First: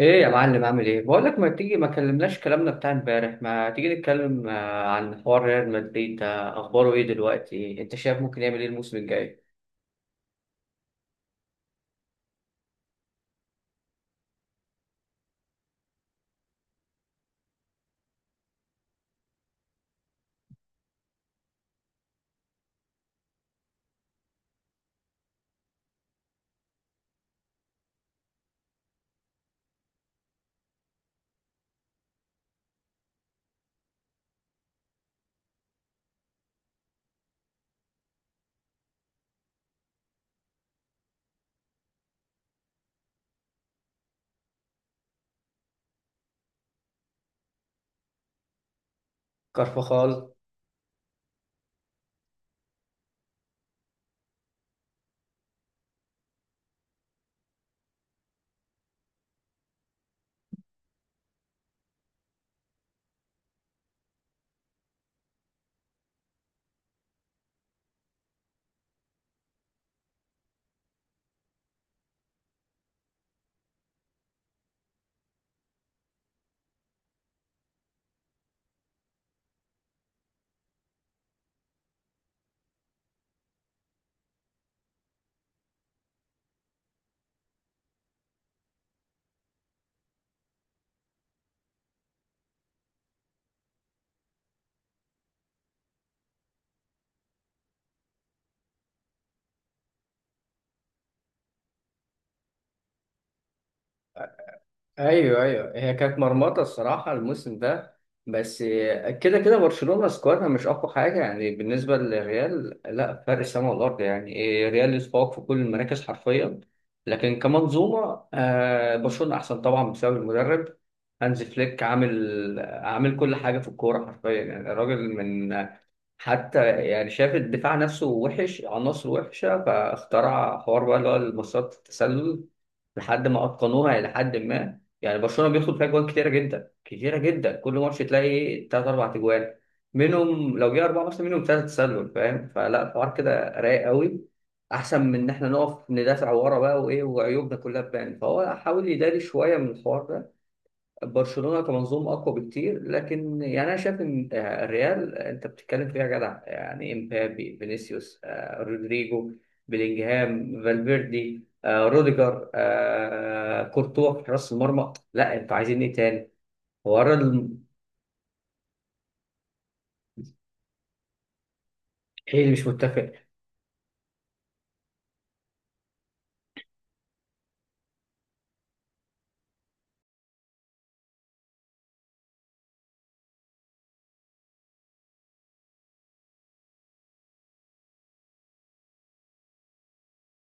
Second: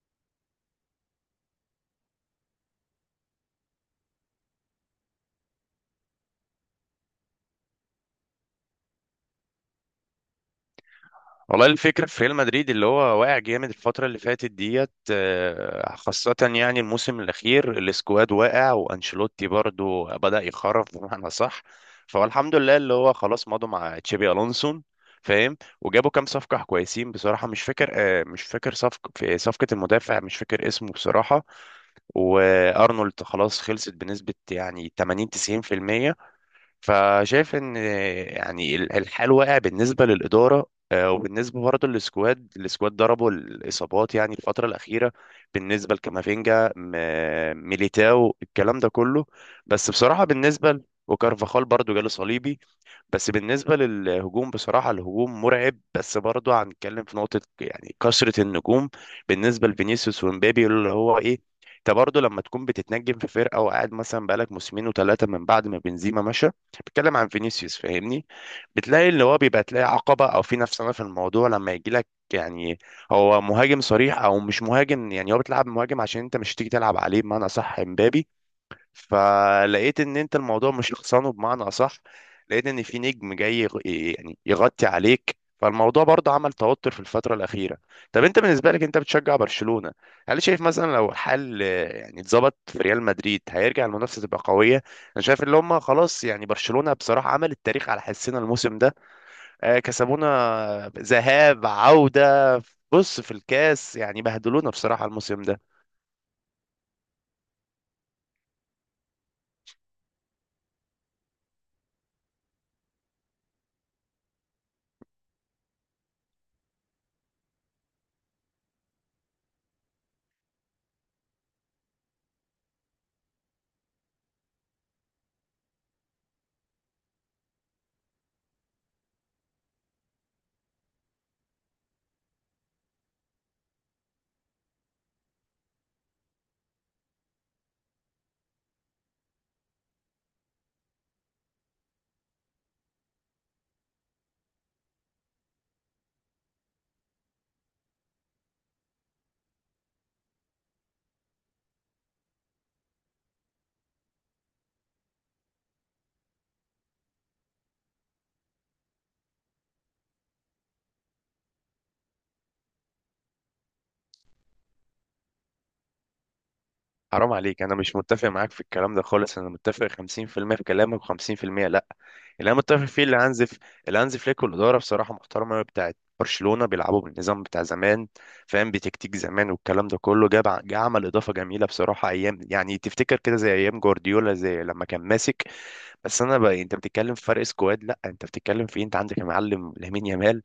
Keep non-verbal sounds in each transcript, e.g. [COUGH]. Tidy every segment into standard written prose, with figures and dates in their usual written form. ايه يا معلم، عامل ايه؟ بقول لك ما تيجي؟ ما كلمناش كلامنا بتاع امبارح. ما تيجي نتكلم عن حوار ريال مدريد، ده اخباره ايه دلوقتي؟ انت شايف ممكن يعمل ايه الموسم الجاي؟ والله الفكرة في ريال مدريد اللي هو واقع جامد الفترة اللي فاتت ديت، خاصة يعني الموسم الأخير. السكواد واقع، وأنشيلوتي برضو بدأ يخرف بمعنى صح. فهو الحمد لله اللي هو خلاص مضوا مع تشابي ألونسون. فاهم، وجابوا كام صفقة كويسين بصراحة. مش فاكر صفقة في صفقة المدافع، مش فاكر اسمه بصراحة. وأرنولد خلاص خلصت بنسبة يعني 80 90%. فشايف ان يعني الحال واقع بالنسبه للاداره، وبالنسبه برضه للسكواد. السكواد ضربوا الاصابات يعني الفتره الاخيره. بالنسبه لكامافينجا، ميليتاو، الكلام ده كله. بس بصراحه كارفخال. بالنسبه وكارفاخال برضه جاله صليبي. بس بالنسبة للهجوم، بصراحة الهجوم مرعب، بس برضه هنتكلم في نقطة يعني كثرة النجوم. بالنسبة لفينيسيوس ومبابي، اللي هو ايه، انت برضه لما تكون بتتنجم في فرقة وقاعد مثلا بقالك موسمين وثلاثة من بعد ما بنزيما مشى، بتكلم عن فينيسيوس، فاهمني؟ بتلاقي اللي هو بيبقى، تلاقي عقبة او في نفسنا في الموضوع لما يجي لك، يعني هو مهاجم صريح او مش مهاجم، يعني هو بتلعب مهاجم عشان انت مش تيجي تلعب عليه بمعنى صح امبابي. فلقيت ان انت الموضوع مش شخصانه بمعنى اصح، لقيت ان في نجم جاي يعني يغطي عليك، فالموضوع برضه عمل توتر في الفترة الأخيرة. طب انت بالنسبة لك انت بتشجع برشلونة، هل شايف مثلا لو الحل يعني اتظبط في ريال مدريد هيرجع المنافسة تبقى قوية؟ انا شايف اللي هم خلاص، يعني برشلونة بصراحة عمل التاريخ على حسنا الموسم ده. كسبونا ذهاب عودة، بص في الكاس يعني بهدلونا بصراحة الموسم ايوه ده. ايوه، هي كانت مرمطه الصراحه الموسم ده. بس كده كده برشلونه سكوادها مش اقوى حاجه، يعني بالنسبه للريال لا، فرق السما والارض. يعني إيه، الريال يتفوق في كل المراكز حرفيا. لكن كمنظومه برشلونه احسن طبعا بسبب المدرب هانز فليك. عامل كل حاجه في الكوره حرفيا، يعني الراجل من حتى يعني شاف الدفاع نفسه وحش، عناصر وحشة، فاخترع حوار بقى اللي هو المسارات التسلل لحد ما أتقنوها إلى حد ما. يعني برشلونة بيدخل فيها جوان كتيرة جدا كتيرة جدا، كل ماتش تلاقي تلات أربع أجوان منهم، لو جه أربعة مثلا منهم تلاتة تسلل، فاهم؟ فلا الحوار كده رايق قوي، أحسن من إن إحنا نقف ندافع ورا بقى وإيه وعيوبنا كلها تبان، فهو حاول يداري شوية من الحوار ده. برشلونة كمنظومة أقوى بكتير، لكن يعني أنا شايف إن الريال أنت بتتكلم فيها جدع، يعني إمبابي، فينيسيوس، رودريجو، بيلينجهام، فالفيردي، روديجر، كورتوا في حراس المرمى. لا أنتوا عايزين إيه تاني؟ ورا حرام ال... عليك، انا مش متفق معاك في الكلام ده خالص. انا متفق 50% في المية في كلامك و50% لا. إيه اللي اللي انا مش متفق فيه اللي متفق؟ اللي هانز فليك والاداره بصراحه محترمه أوي بتاعت برشلونه، بيلعبوا بالنظام بتاع زمان. فاهم، بتكتيك زمان، والكلام ده كله جا عمل اضافه جميله بصراحه. ايام يعني تفتكر كده زي ايام جوارديولا زي لما كان ماسك. بس انا بقى، انت بتتكلم في فرق سكواد؟ لا انت بتتكلم في إيه؟ انت عندك يا معلم لامين يامال،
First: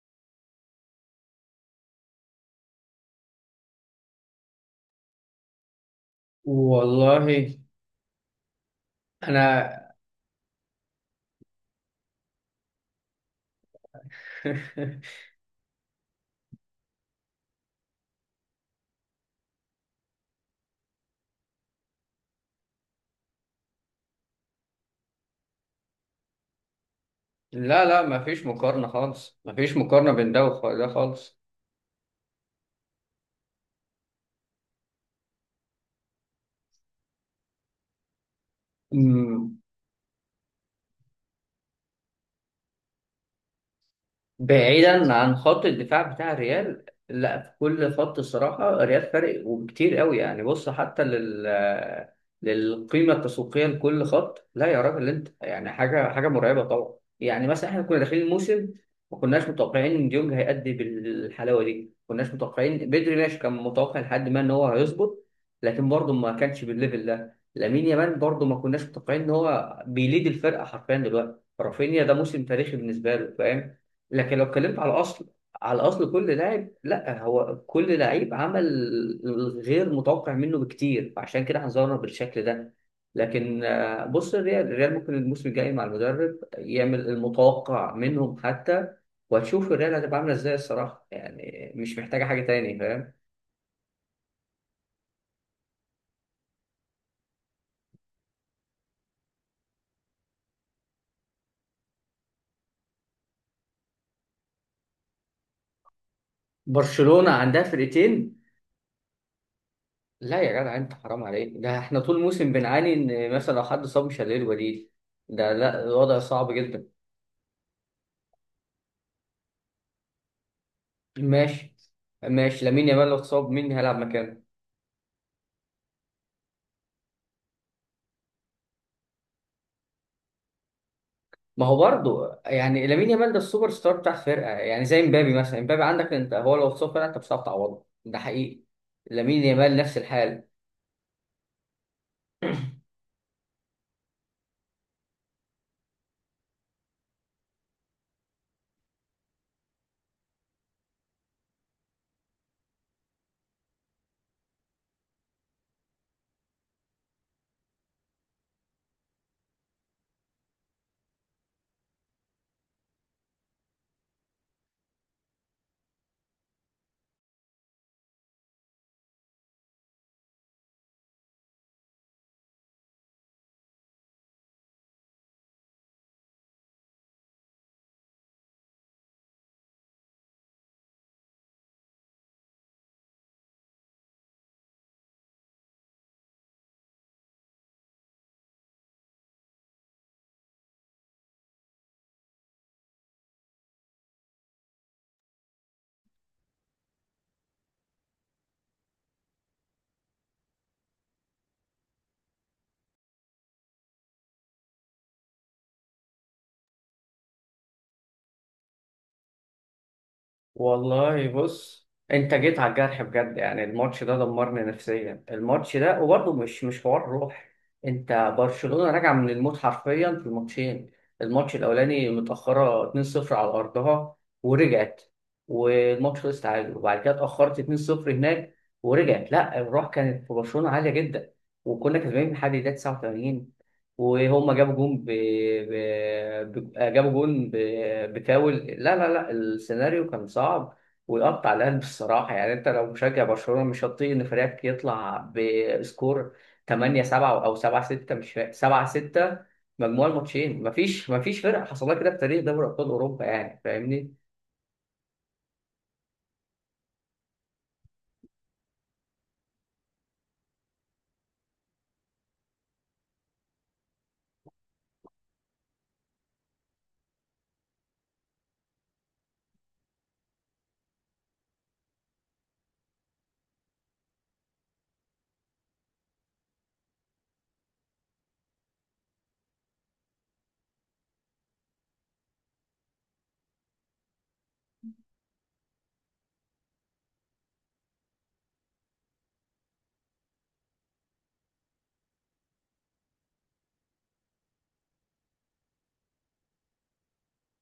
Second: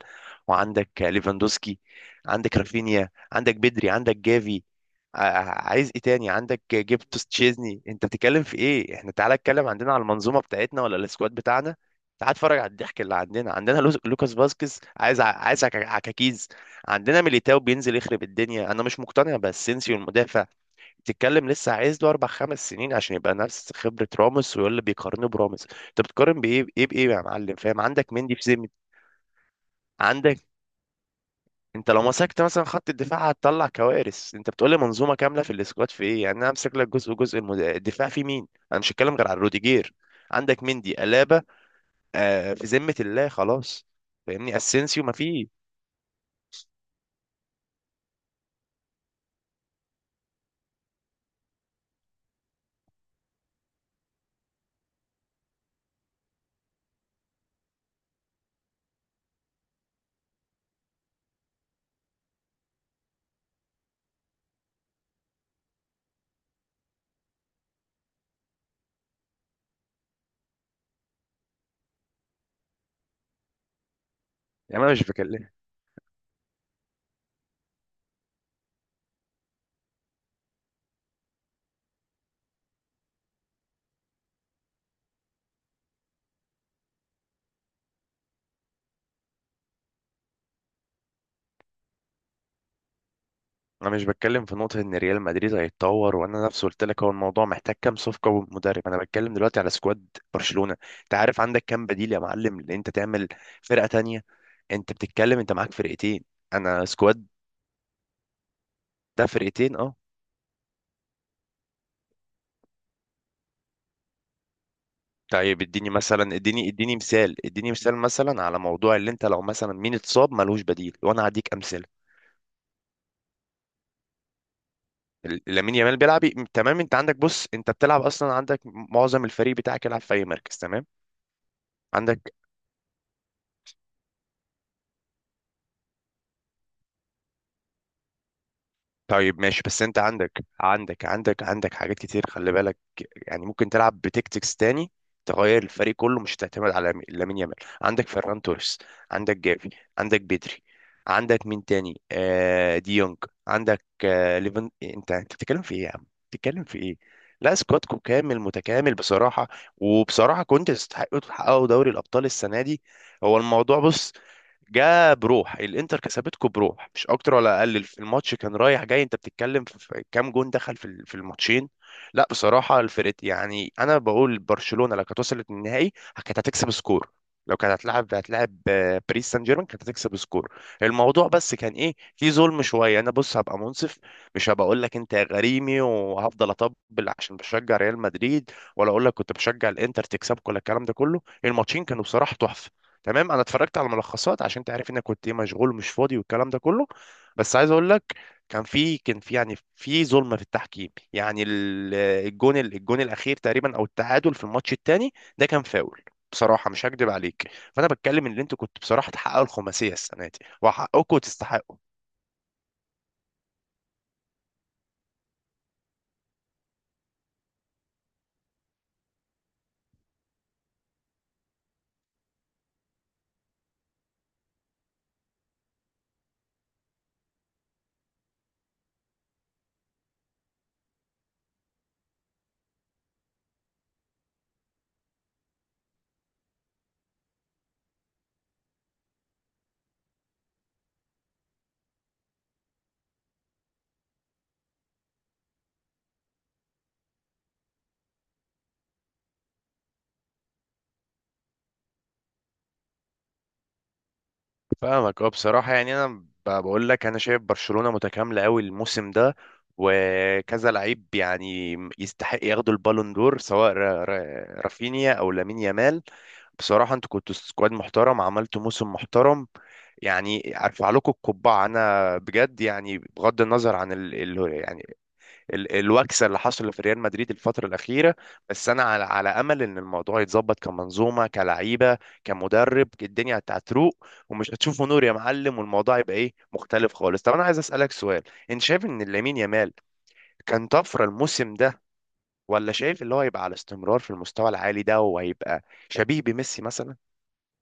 وعندك ليفاندوسكي، عندك رافينيا، عندك بدري، عندك جافي، عايز ايه تاني؟ عندك جبتوس، والله تشيزني، انت بتتكلم في ايه؟ احنا تعالى اتكلم انا عندنا على المنظومه بتاعتنا ولا السكواد بتاعنا. تعال اتفرج على الضحك اللي عندنا. عندنا لوكاس فاسكيز عايز [LAUGHS] عايز عكاكيز. عندنا ميليتاو بينزل يخرب الدنيا. انا مش مقتنع باسينسيو المدافع، بتتكلم لسه عايز له اربع خمس سنين عشان يبقى نفس خبره راموس. ويقول اللي بيقارنه براموس، انت بتقارن بايه بايه بايه يا معلم؟ فاهم لا عندك لا مندي في مفيش ذمه. مقارنة خالص، مفيش مقارنة بين عندك ده وده انت لو مسكت مثلا خط الدفاع هتطلع كوارث. انت بتقول لي منظومه كامله في الاسكواد في ايه يعني؟ انا امسك لك جزء جزء، الدفاع في مين؟ انا مش خالص. هتكلم غير عن روديجير. عندك مندي، الابا، آه في ذمه الله خلاص. فاهمني؟ اسينسيو ما بعيدا عن فيه. خط الدفاع بتاع الريال، لا في كل خط الصراحة الريال فارق وكتير قوي، يعني بص حتى لل للقيمة التسويقية لكل خط. لا يا راجل انت، يعني حاجة حاجة مرعبة طبعا. يعني مثلا احنا كنا داخلين الموسم، ما كناش متوقعين ان ديونج هيأدي بالحلاوة دي، ما كناش متوقعين بدري ماشي، كان متوقع لحد ما ان هو هيظبط لكن برضه ما كانش بالليفل ده. لامين يامال برضه ما كناش متوقعين ان هو بيليد الفرقة حرفيا دلوقتي. رافينيا ده موسم تاريخي بالنسبة له، فاهم؟ لكن لو اتكلمت يعني انا على مش اصل، بكلم على اصل كل لاعب، لا هو كل لعيب عمل غير متوقع منه بكتير، فعشان كده هنظهر بالشكل ده. لكن بص الريال، الريال ممكن الموسم الجاي مع المدرب يعمل المتوقع منهم حتى، وهتشوف الريال هتبقى عامله ازاي الصراحه، يعني مش محتاجه حاجه تاني، فاهم؟ انا مش بتكلم في نقطه ان ريال مدريد هيتطور. وانا نفسي قلت لك هو الموضوع محتاج كام صفقه ومدرب. انا بتكلم دلوقتي على سكواد برشلونه. انت عارف عندك كام بديل يا معلم ان انت تعمل فرقه تانية؟ انت بتتكلم انت معاك فرقتين. انا سكواد، برشلونه عندها فرقتين؟ ده فرقتين اه. لا يا جدع انت حرام عليك، ده احنا طول الموسم بنعاني ان مثلا لو حد صاب مش هنلاقي البديل. ده طيب لا اديني الوضع مثلا، صعب اديني جدا. اديني مثال، اديني مثال، مثلا على موضوع اللي انت، لو مثلا مين اتصاب ملوش بديل، وانا هديك ماشي. امثله. ماشي، لامين يامال لو اتصاب مين هيلعب مكانه؟ لامين يامال بيلعب، تمام، انت عندك بص انت بتلعب اصلا عندك معظم الفريق بتاعك يلعب في اي مركز، تمام. ما هو عندك برضه يعني لامين يامال ده السوبر ستار بتاع الفرقه، يعني زي امبابي مثلا. امبابي عندك انت هو لو اتصاب فرقه، انت مش هتعرف تعوضه، ده حقيقي. طيب لامين ماشي، يامال بس انت نفس الحال. عندك حاجات كتير، خلي بالك. يعني ممكن تلعب بتكتكس تاني، تغير الفريق كله مش تعتمد على لامين يامال. عندك فيران توريس، عندك جافي، عندك بدري، عندك مين تاني؟ آه دي يونج، عندك آه ليفن. انت انت بتتكلم في ايه يا عم، بتتكلم في ايه؟ لا سكوادكم كامل متكامل بصراحة. وبصراحة كنت تستحقوا تحققوا دوري الأبطال السنة دي. هو الموضوع بص، جاء بروح الانتر كسبتكم بروح مش اكتر ولا اقل. في الماتش كان رايح جاي، انت بتتكلم في في كام جون دخل في في الماتشين. لا بصراحه الفرق يعني، انا بقول برشلونه لو كانت وصلت للنهائي كانت هتكسب سكور. لو كانت هتلعب هتلعب باريس سان جيرمان كانت هتكسب سكور. الموضوع بس كان ايه، في ظلم شويه. انا بص هبقى منصف، مش هبقى اقول لك انت غريمي وهفضل اطبل عشان بشجع ريال مدريد، ولا اقول لك كنت بشجع الانتر تكسبك ولا الكلام ده كله. الماتشين كانوا بصراحه تحفه، تمام. انا اتفرجت على ملخصات عشان تعرف انك كنت ايه مشغول ومش فاضي والكلام ده كله. بس عايز اقول لك، كان في يعني في ظلم في التحكيم. يعني الجون الاخير تقريبا، او التعادل في الماتش الثاني ده كان فاول. بصراحه مش هكدب عليك، فانا بتكلم ان انتوا كنتوا بصراحه تحققوا الخماسيه السنه دي وحقكم والله وتستحقوا. بص، انت جيت على الجرح بجد، يعني الماتش ده دمرني نفسيا، الماتش ده. وبرضه مش حوار روح، انت برشلونة راجعة من الموت حرفيا في الماتشين. الماتش الاولاني متأخرة 2-0 على ارضها، ورجعت والماتش خلص تعادل. وبعد كده اتأخرت 2-0 هناك، ورجعت. لا الروح كانت في برشلونة عالية جدا، وكنا كسبانين لحد الدقيقة 89، وهم ب... جابوا جون بفاول. لا لا لا السيناريو كان صعب، ويقطع القلب الصراحة. يعني انت لو مشجع برشلونة مش هتطيق ان فريقك يطلع بسكور 8 7 او 7 6، مش فاكر 7 6 مجموع الماتشين. مفيش مفيش فرقة حصلها كده في تاريخ دوري ابطال اوروبا، يعني فاهمني؟ فاهمك اه. بصراحة يعني أنا بقول لك أنا شايف برشلونة متكاملة أوي الموسم ده. وكذا لعيب يعني يستحق ياخدوا البالون دور، سواء رافينيا أو لامين يامال. بصراحة أنتوا كنتوا سكواد محترم، عملتوا موسم محترم. يعني أرفع لكم القبعة أنا بجد، يعني بغض النظر عن يعني الوكسه اللي حصلت في ريال مدريد الفتره الاخيره. بس انا على امل ان الموضوع يتظبط كمنظومه، كلعيبه، كمدرب، الدنيا هتروق ومش هتشوفوا نور يا معلم، والموضوع يبقى ايه مختلف خالص. طب انا عايز اسالك سؤال، انت شايف ان لامين يامال كان طفره الموسم ده، ولا شايف اللي هو هيبقى على استمرار في المستوى العالي ده وهيبقى شبيه بميسي مثلا؟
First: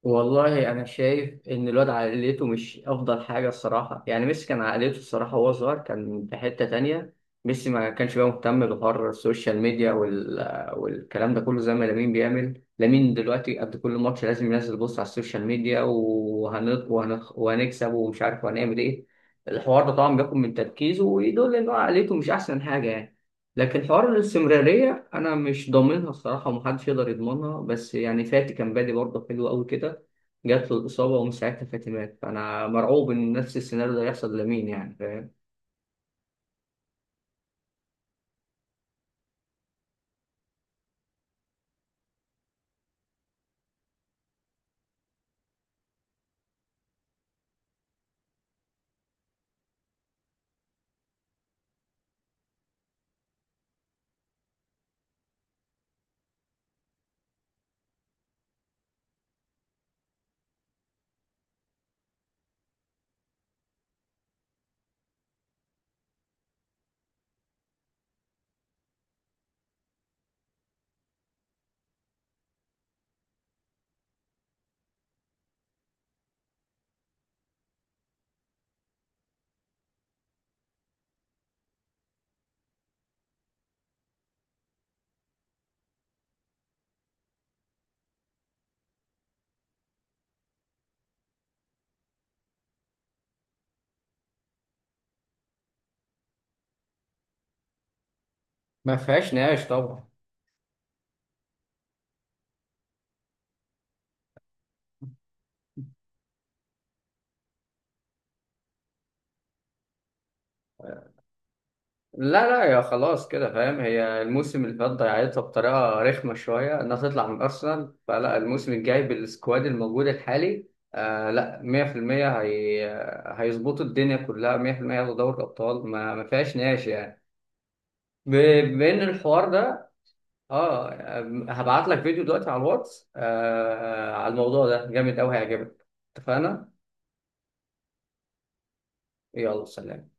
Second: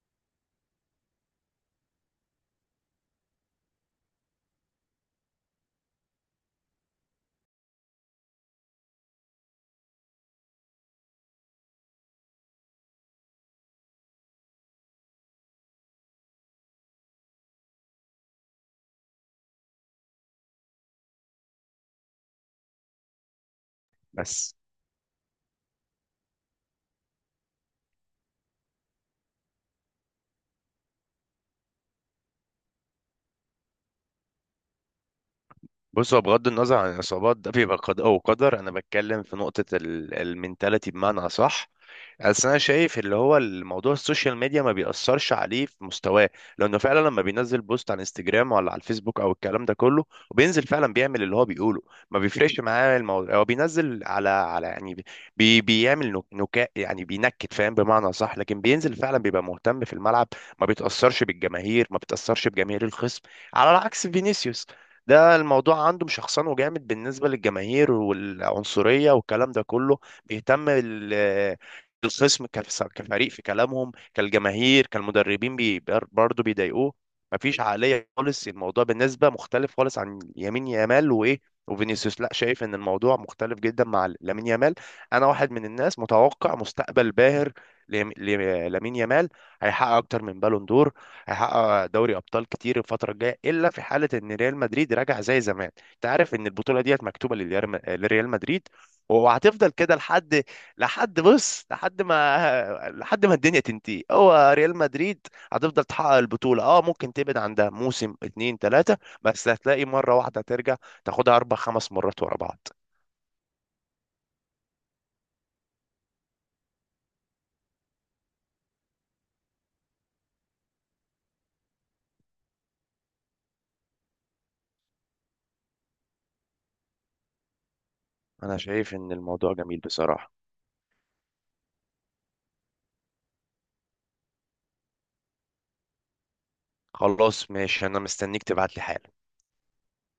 والله انا شايف ان الواد عقليته مش افضل حاجه الصراحه. يعني ميسي كان عقليته الصراحه وهو صغير كان في حته تانية، ميسي ما كانش بقى مهتم بحوار السوشيال ميديا والكلام ده كله زي ما لامين بيعمل. لامين دلوقتي قبل كل ماتش لازم ينزل بوست على السوشيال ميديا وهنكسب ومش عارف وهنعمل ايه. الحوار ده طبعا بياخد من تركيزه، ويدل ان هو عقليته مش احسن حاجه يعني. لكن حوار بس الاستمرارية أنا مش ضامنها الصراحة، ومحدش يقدر يضمنها. بس يعني فاتي كان بادي برضه حلو أوي كده، جات له الإصابة ومن ساعتها فاتي مات، فأنا مرعوب إن نفس السيناريو ده يحصل لمين، يعني فاهم؟ بص هو بغض النظر عن الإصابات، ده بيبقى قد أو قدر. أنا بتكلم في نقطة المنتاليتي بمعنى أصح. بس أنا شايف اللي هو الموضوع السوشيال ميديا ما بيأثرش عليه في مستواه، لأنه فعلا لما بينزل بوست على انستجرام ولا على الفيسبوك أو الكلام ده كله، وبينزل فعلا بيعمل اللي هو بيقوله، ما بيفرقش معاه الموضوع. هو بينزل على يعني بي بيعمل نكاء يعني بينكت فاهم بمعنى صح، لكن بينزل فعلا بيبقى مهتم في الملعب. ما بيتأثرش بالجماهير، ما بيتأثرش بجماهير الخصم، على عكس فينيسيوس، ده الموضوع عنده مشخصنه جامد بالنسبة للجماهير والعنصرية والكلام ده كله. بيهتم الخصم كفريق، في كلامهم كالجماهير كالمدربين برضه بيضايقوه. مفيش عقلية خالص، الموضوع بالنسبة مختلف خالص عن يمين يامال وإيه وفينيسيوس. لا شايف ان الموضوع مختلف جدا مع لامين يامال. انا واحد من الناس متوقع مستقبل باهر ليم- ليم- لامين يامال، هيحقق اكتر من بالون دور، هيحقق دوري ابطال كتير الفتره الجايه، الا في حاله ان ريال مدريد راجع زي زمان. انت عارف ان البطوله ديت مكتوبه للريال، لريال مدريد، ما فيهاش نقاش وهتفضل كده طبعا. لحد، لحد بص لحد ما لحد ما الدنيا تنتهي هو ريال مدريد هتفضل تحقق البطوله، اه ممكن تبعد عندها موسم اتنين تلاته بس هتلاقي مره واحده ترجع تاخدها اربع خمس مرات ورا لا لا بعض. يا خلاص كده فاهم، هي الموسم اللي فات ضيعتها بطريقة رخمة شوية إنها تطلع من أرسنال، فلا الموسم الجاي بالسكواد الموجود الحالي. آه لا، 100% هي هيظبطوا الدنيا كلها 100%، ياخدوا دوري الأبطال، ما فيهاش نقاش يعني. ب- انا شايف بين ان الحوار الموضوع جميل ده، بصراحه. اه. هبعت لك فيديو دلوقتي على الواتس على الموضوع ده، جامد أوي، هيعجبك، اتفقنا؟ خلاص ماشي، انا مستنيك تبعت لي حالا. يلا سلام.